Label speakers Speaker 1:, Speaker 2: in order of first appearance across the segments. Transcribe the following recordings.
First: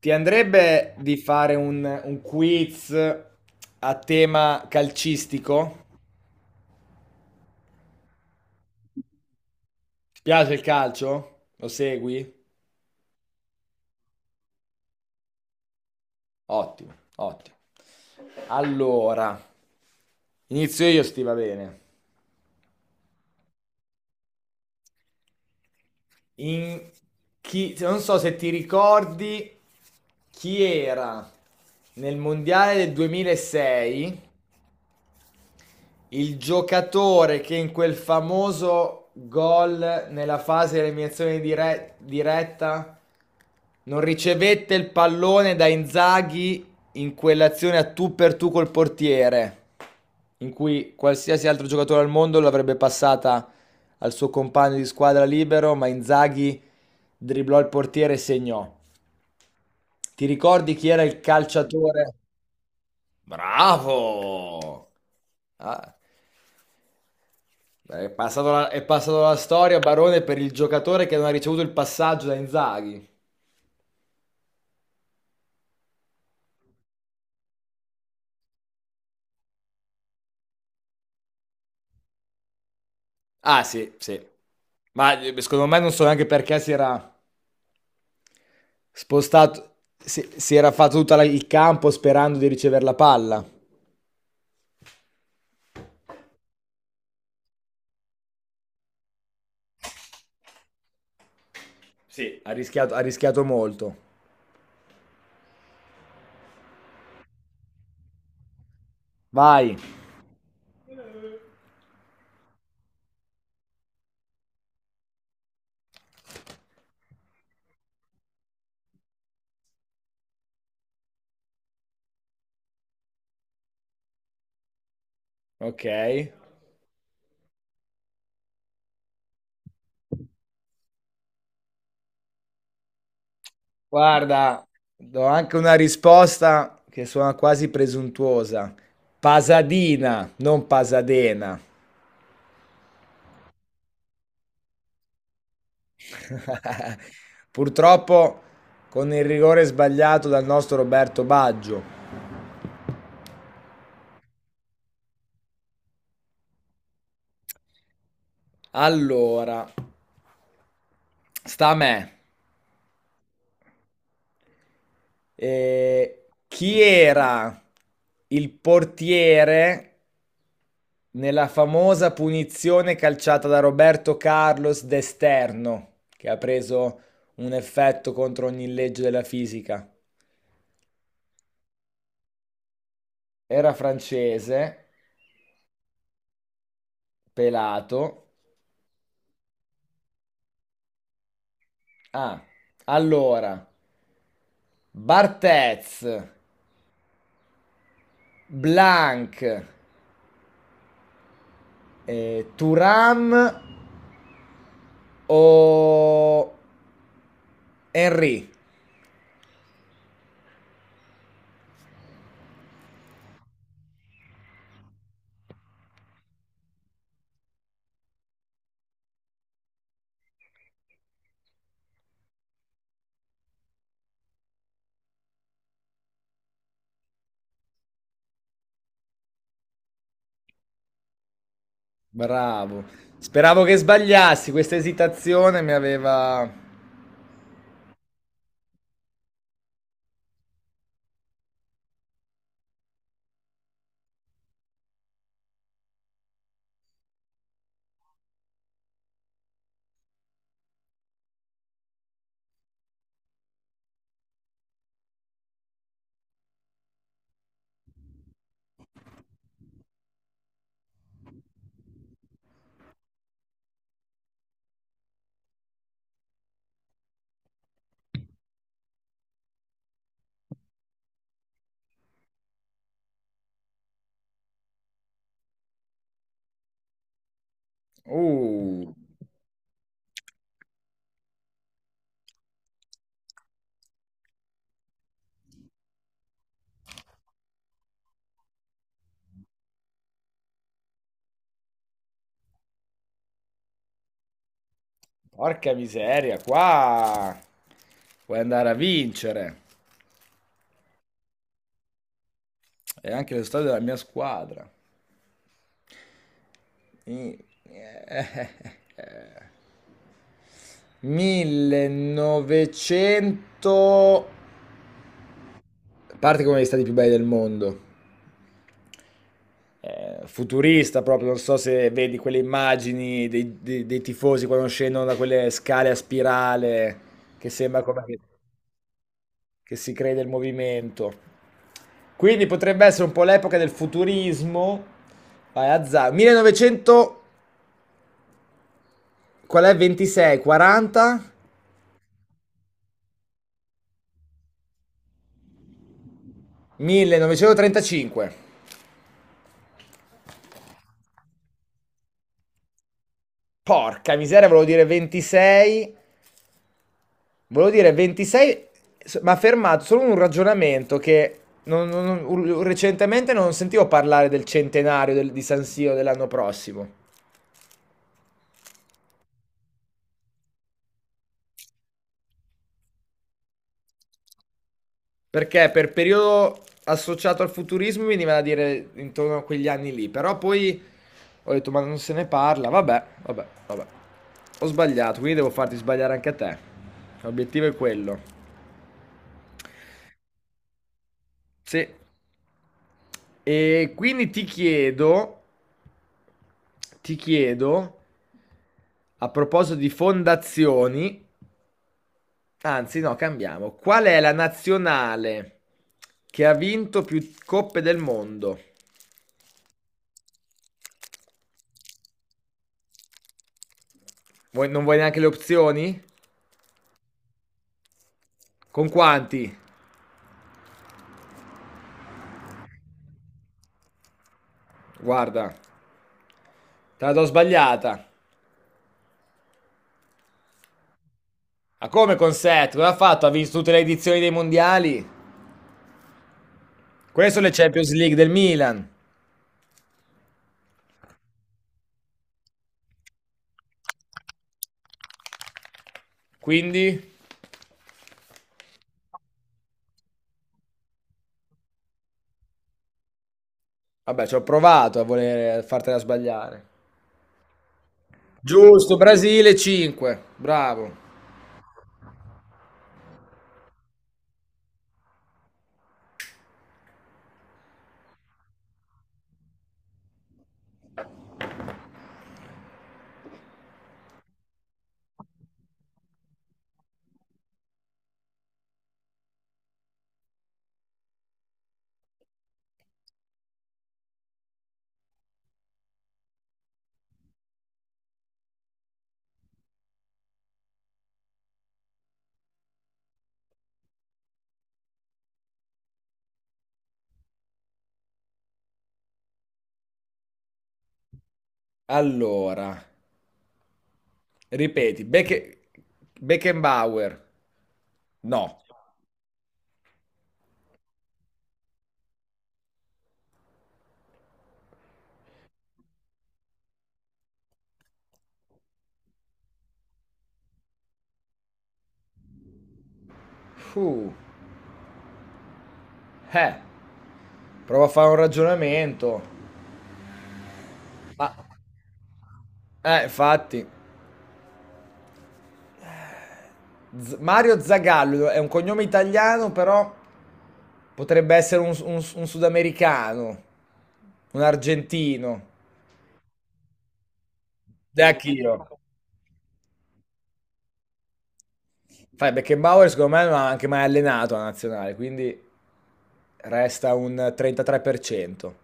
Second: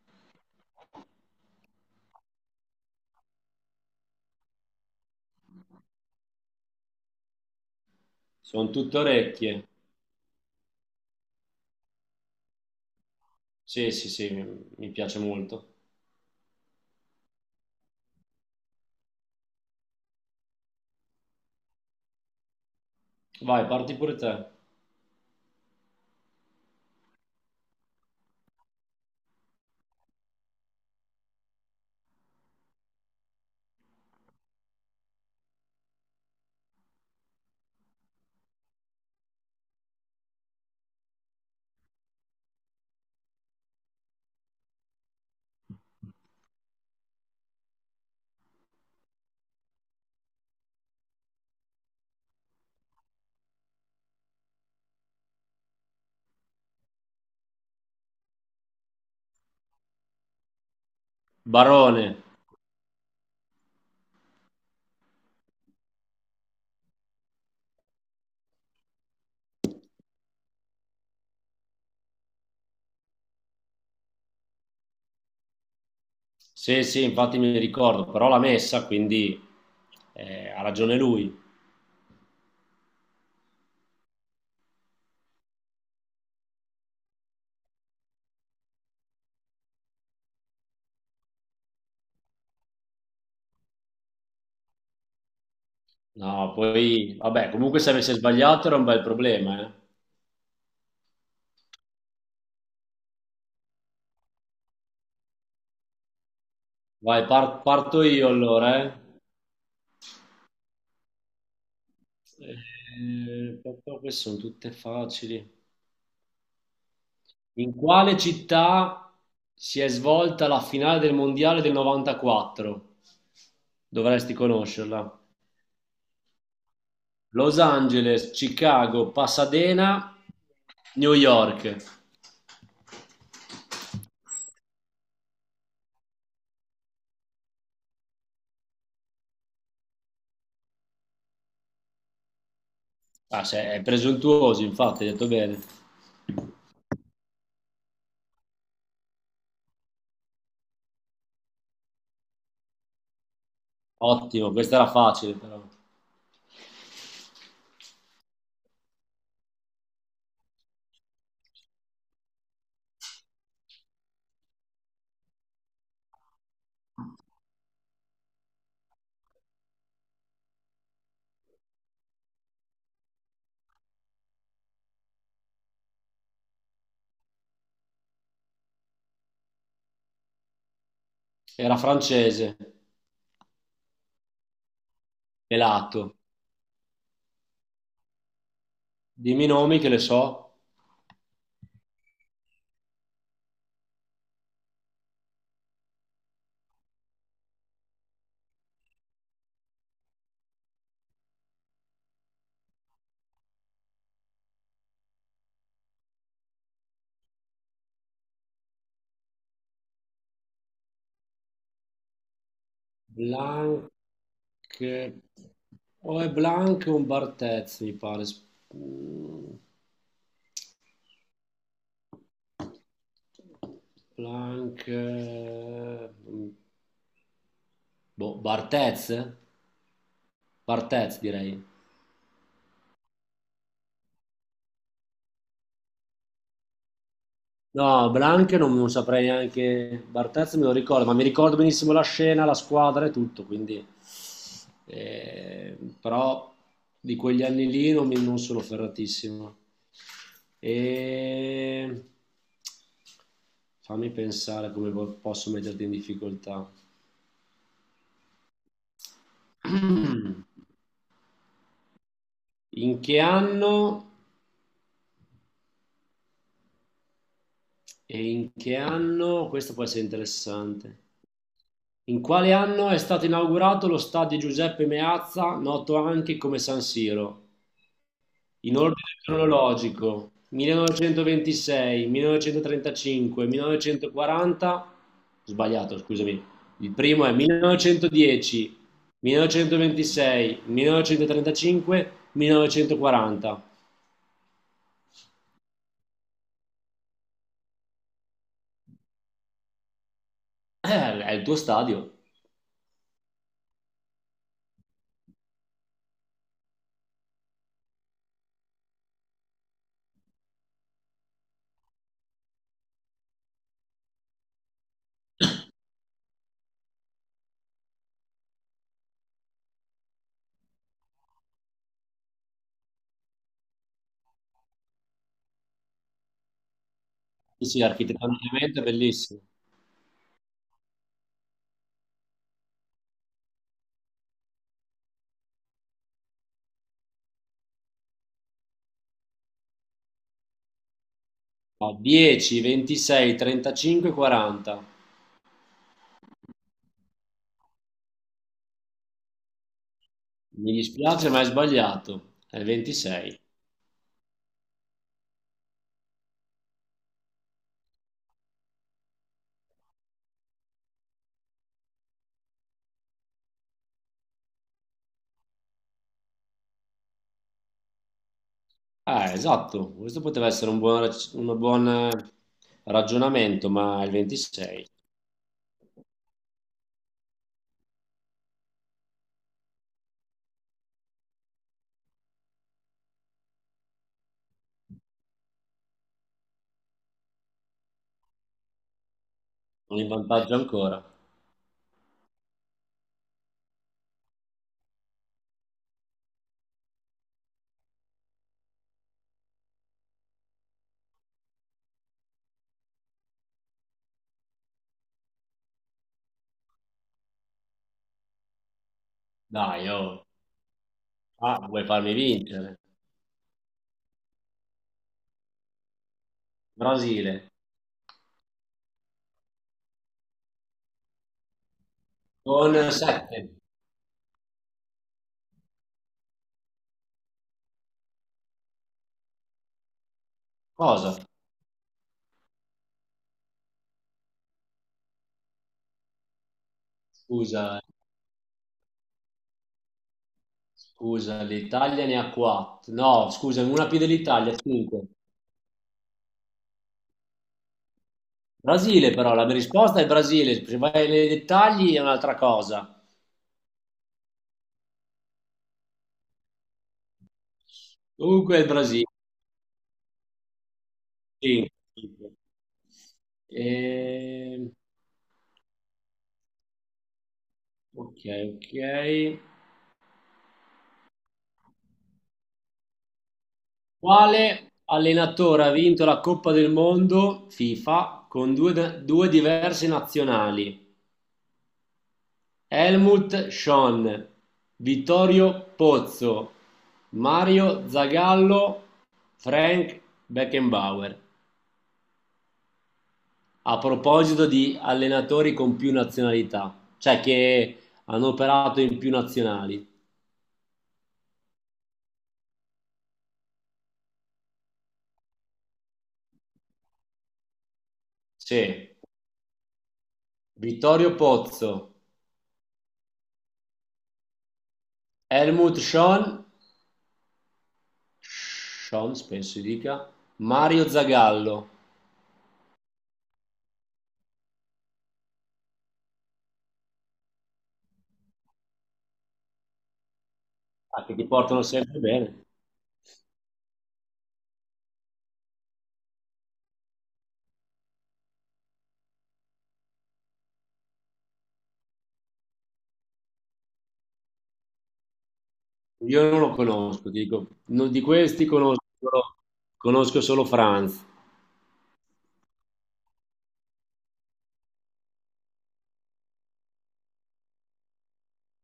Speaker 1: Ti andrebbe di fare un quiz a tema calcistico?
Speaker 2: Sono tutte orecchie.
Speaker 1: Ti piace il calcio? Lo segui?
Speaker 2: Sì, sì, sì, mi piace molto.
Speaker 1: Ottimo, ottimo. Allora, inizio io, sti va bene.
Speaker 2: Vai, parti pure te.
Speaker 1: In Non so se ti ricordi chi era nel mondiale del 2006. Il giocatore che in quel famoso gol nella fase di eliminazione diretta non ricevette il pallone da Inzaghi in quell'azione a tu per tu col portiere, in cui qualsiasi altro giocatore al mondo l'avrebbe passata al suo compagno di squadra libero, ma Inzaghi dribblò il portiere e segnò. Ti ricordi chi era il
Speaker 2: Barone.
Speaker 1: calciatore? Bravo! Ah. Beh, è passato la storia, Barone, per il giocatore che non ha ricevuto il passaggio da Inzaghi.
Speaker 2: Sì, sì, infatti mi ricordo, però l'ha messa, quindi ha ragione lui.
Speaker 1: Ah, sì, sì. Ma secondo me non so neanche perché si era spostato, si era fatto tutto il campo sperando di ricevere la palla.
Speaker 2: No, poi, vabbè, comunque se avesse sbagliato era un bel problema, eh.
Speaker 1: Sì. Ha rischiato molto.
Speaker 2: Vai, parto io allora, eh.
Speaker 1: Vai.
Speaker 2: Queste sono tutte facili. In quale città si è svolta la finale del mondiale del 94? Dovresti conoscerla.
Speaker 1: Ok.
Speaker 2: Los Angeles, Chicago, Pasadena, New York.
Speaker 1: Guarda, do anche una risposta che suona quasi presuntuosa. Pasadina, non Pasadena.
Speaker 2: Ah, è presuntuoso, infatti, hai detto bene.
Speaker 1: Purtroppo con il rigore sbagliato dal nostro Roberto Baggio.
Speaker 2: Ottimo, questa era facile però.
Speaker 1: Allora, sta a me. Chi era il portiere nella famosa punizione calciata da Roberto Carlos d'esterno, che ha preso un effetto contro ogni legge della fisica?
Speaker 2: Era francese,
Speaker 1: Era francese,
Speaker 2: pelato.
Speaker 1: pelato.
Speaker 2: Dimmi i nomi che le so.
Speaker 1: Ah, allora, Barthez, Blanc, Thuram o Henry.
Speaker 2: Blanc. O è Blanc o un Barthez, mi pare. Mm. Blanc. Boh, Barthez? Barthez, direi.
Speaker 1: Bravo. Speravo che sbagliassi, questa esitazione mi aveva.
Speaker 2: No, Blanche non saprei neanche, Barthez me lo ricordo, ma mi ricordo benissimo la scena, la squadra e tutto, quindi. Però di quegli anni lì non sono ferratissimo. E... Fammi pensare come posso metterti in difficoltà. In che anno? E in che anno? Questo può essere interessante. In quale anno è stato inaugurato lo stadio Giuseppe Meazza, noto anche come San Siro? In
Speaker 1: Uh,
Speaker 2: ordine cronologico, 1926, 1935, 1940, sbagliato, scusami. Il primo è 1910, 1926, 1935, 1940.
Speaker 1: Porca miseria, qua puoi andare a vincere.
Speaker 2: È il tuo stadio.
Speaker 1: E anche lo stadio della mia squadra. I- 1900. A parte che è uno degli stati più belli del mondo, futurista proprio, non so se vedi quelle immagini dei tifosi quando scendono da quelle scale a spirale, che
Speaker 2: Sì,
Speaker 1: sembra
Speaker 2: sì,
Speaker 1: come che,
Speaker 2: architettonicamente è bellissimo.
Speaker 1: che si crede il movimento. Quindi potrebbe essere un po' l'epoca del futurismo. Vai, 1900, qual è? 26, 40,
Speaker 2: Fa 10, 26, 35, 40.
Speaker 1: 1935.
Speaker 2: Mi dispiace, ma hai sbagliato. È il 26.
Speaker 1: Porca miseria, volevo dire 26. Volevo dire 26, ma fermato solo un ragionamento che recentemente non sentivo parlare del centenario di San Siro dell'anno prossimo.
Speaker 2: Ah, esatto. Questo poteva essere un buon ragionamento, ma è il 26.
Speaker 1: Perché per periodo associato al futurismo mi veniva da dire intorno a quegli anni lì, però poi ho detto ma non se ne parla, vabbè, vabbè, vabbè. Ho sbagliato, quindi devo farti sbagliare anche a te. L'obiettivo è quello.
Speaker 2: Sono in vantaggio ancora.
Speaker 1: Sì. E quindi ti chiedo, a proposito di fondazioni, anzi no, cambiamo. Qual è la nazionale che ha vinto più coppe del mondo?
Speaker 2: Dai, oh. Ah, vuoi farmi vincere?
Speaker 1: Non vuoi neanche le opzioni?
Speaker 2: Brasile
Speaker 1: Con quanti?
Speaker 2: con 7.
Speaker 1: Guarda, te la do sbagliata.
Speaker 2: Cosa?
Speaker 1: Ma come con 7? Cosa ha fatto? Ha vinto tutte le edizioni dei mondiali? Queste sono le
Speaker 2: Scusa,
Speaker 1: Champions League del Milan.
Speaker 2: scusa, l'Italia ne ha 4. No, scusa, una più dell'Italia, 5.
Speaker 1: Quindi,
Speaker 2: Brasile però, la mia risposta è Brasile. Se vai nei dettagli è un'altra cosa.
Speaker 1: vabbè, ci ho provato a voler fartela sbagliare.
Speaker 2: Comunque è il
Speaker 1: Giusto,
Speaker 2: Brasile.
Speaker 1: Brasile 5. Bravo.
Speaker 2: Sì, tipo. Ehm, ok, ok. Quale allenatore ha vinto la Coppa del Mondo FIFA con due diverse nazionali? Helmut Schön, Vittorio Pozzo, Mario Zagallo, Frank Beckenbauer. A proposito di allenatori con più nazionalità, cioè che hanno operato in più nazionali.
Speaker 1: Allora, ripeti, Beckenbauer. No.
Speaker 2: Sì, Vittorio Pozzo. Helmut Schön, Schön penso si dica, Mario Zagallo,
Speaker 1: Uh, eh, Prova a fare un ragionamento.
Speaker 2: ah, che ti
Speaker 1: Ma,
Speaker 2: portano sempre bene.
Speaker 1: infatti, Mario Zagallo è un cognome italiano, però potrebbe essere un sudamericano, un argentino.
Speaker 2: Io non lo conosco, ti dico,
Speaker 1: De
Speaker 2: di questi
Speaker 1: Achiro.
Speaker 2: conosco solo Franz.
Speaker 1: Fai, Beckenbauer secondo me non ha anche mai allenato la nazionale, quindi resta un 33%.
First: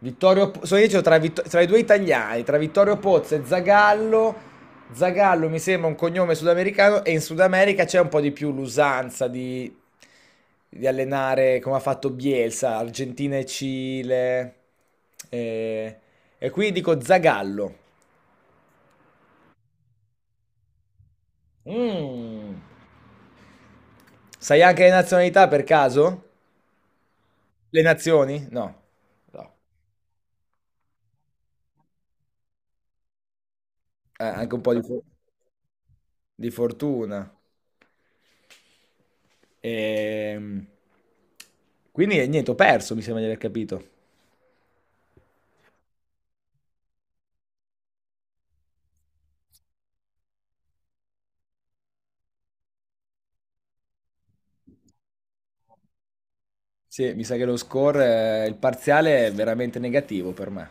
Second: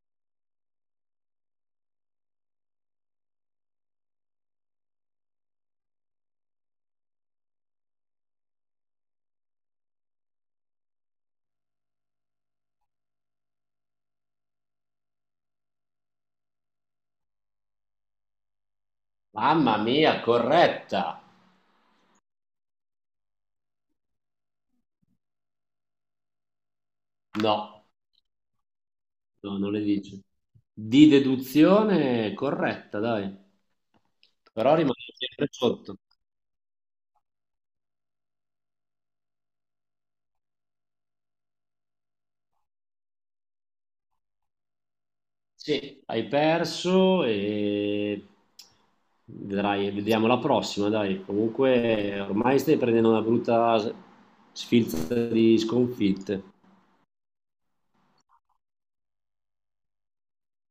Speaker 1: So io dicevo tra i due italiani, tra Vittorio Pozzo e Zagallo. Zagallo mi sembra un cognome sudamericano e in Sud America c'è un po' di più l'usanza di allenare come ha fatto Bielsa, Argentina e Cile. E, e qui dico Zagallo.
Speaker 2: Mamma mia, corretta!
Speaker 1: Mm. Sai anche le nazionalità per caso? Le
Speaker 2: No,
Speaker 1: nazioni? No. No.
Speaker 2: no, non le dice. Di deduzione corretta, dai.
Speaker 1: Anche un po'
Speaker 2: Però
Speaker 1: di...
Speaker 2: rimane
Speaker 1: fu-
Speaker 2: sempre sotto.
Speaker 1: di fortuna. Ehm, Quindi niente, ho perso, mi sembra di aver capito.
Speaker 2: Sì, hai perso e vedrai, vediamo la prossima, dai. Comunque ormai stai prendendo una brutta sfilza di sconfitte.
Speaker 1: Sì, mi sa che lo score, il parziale è veramente negativo per me.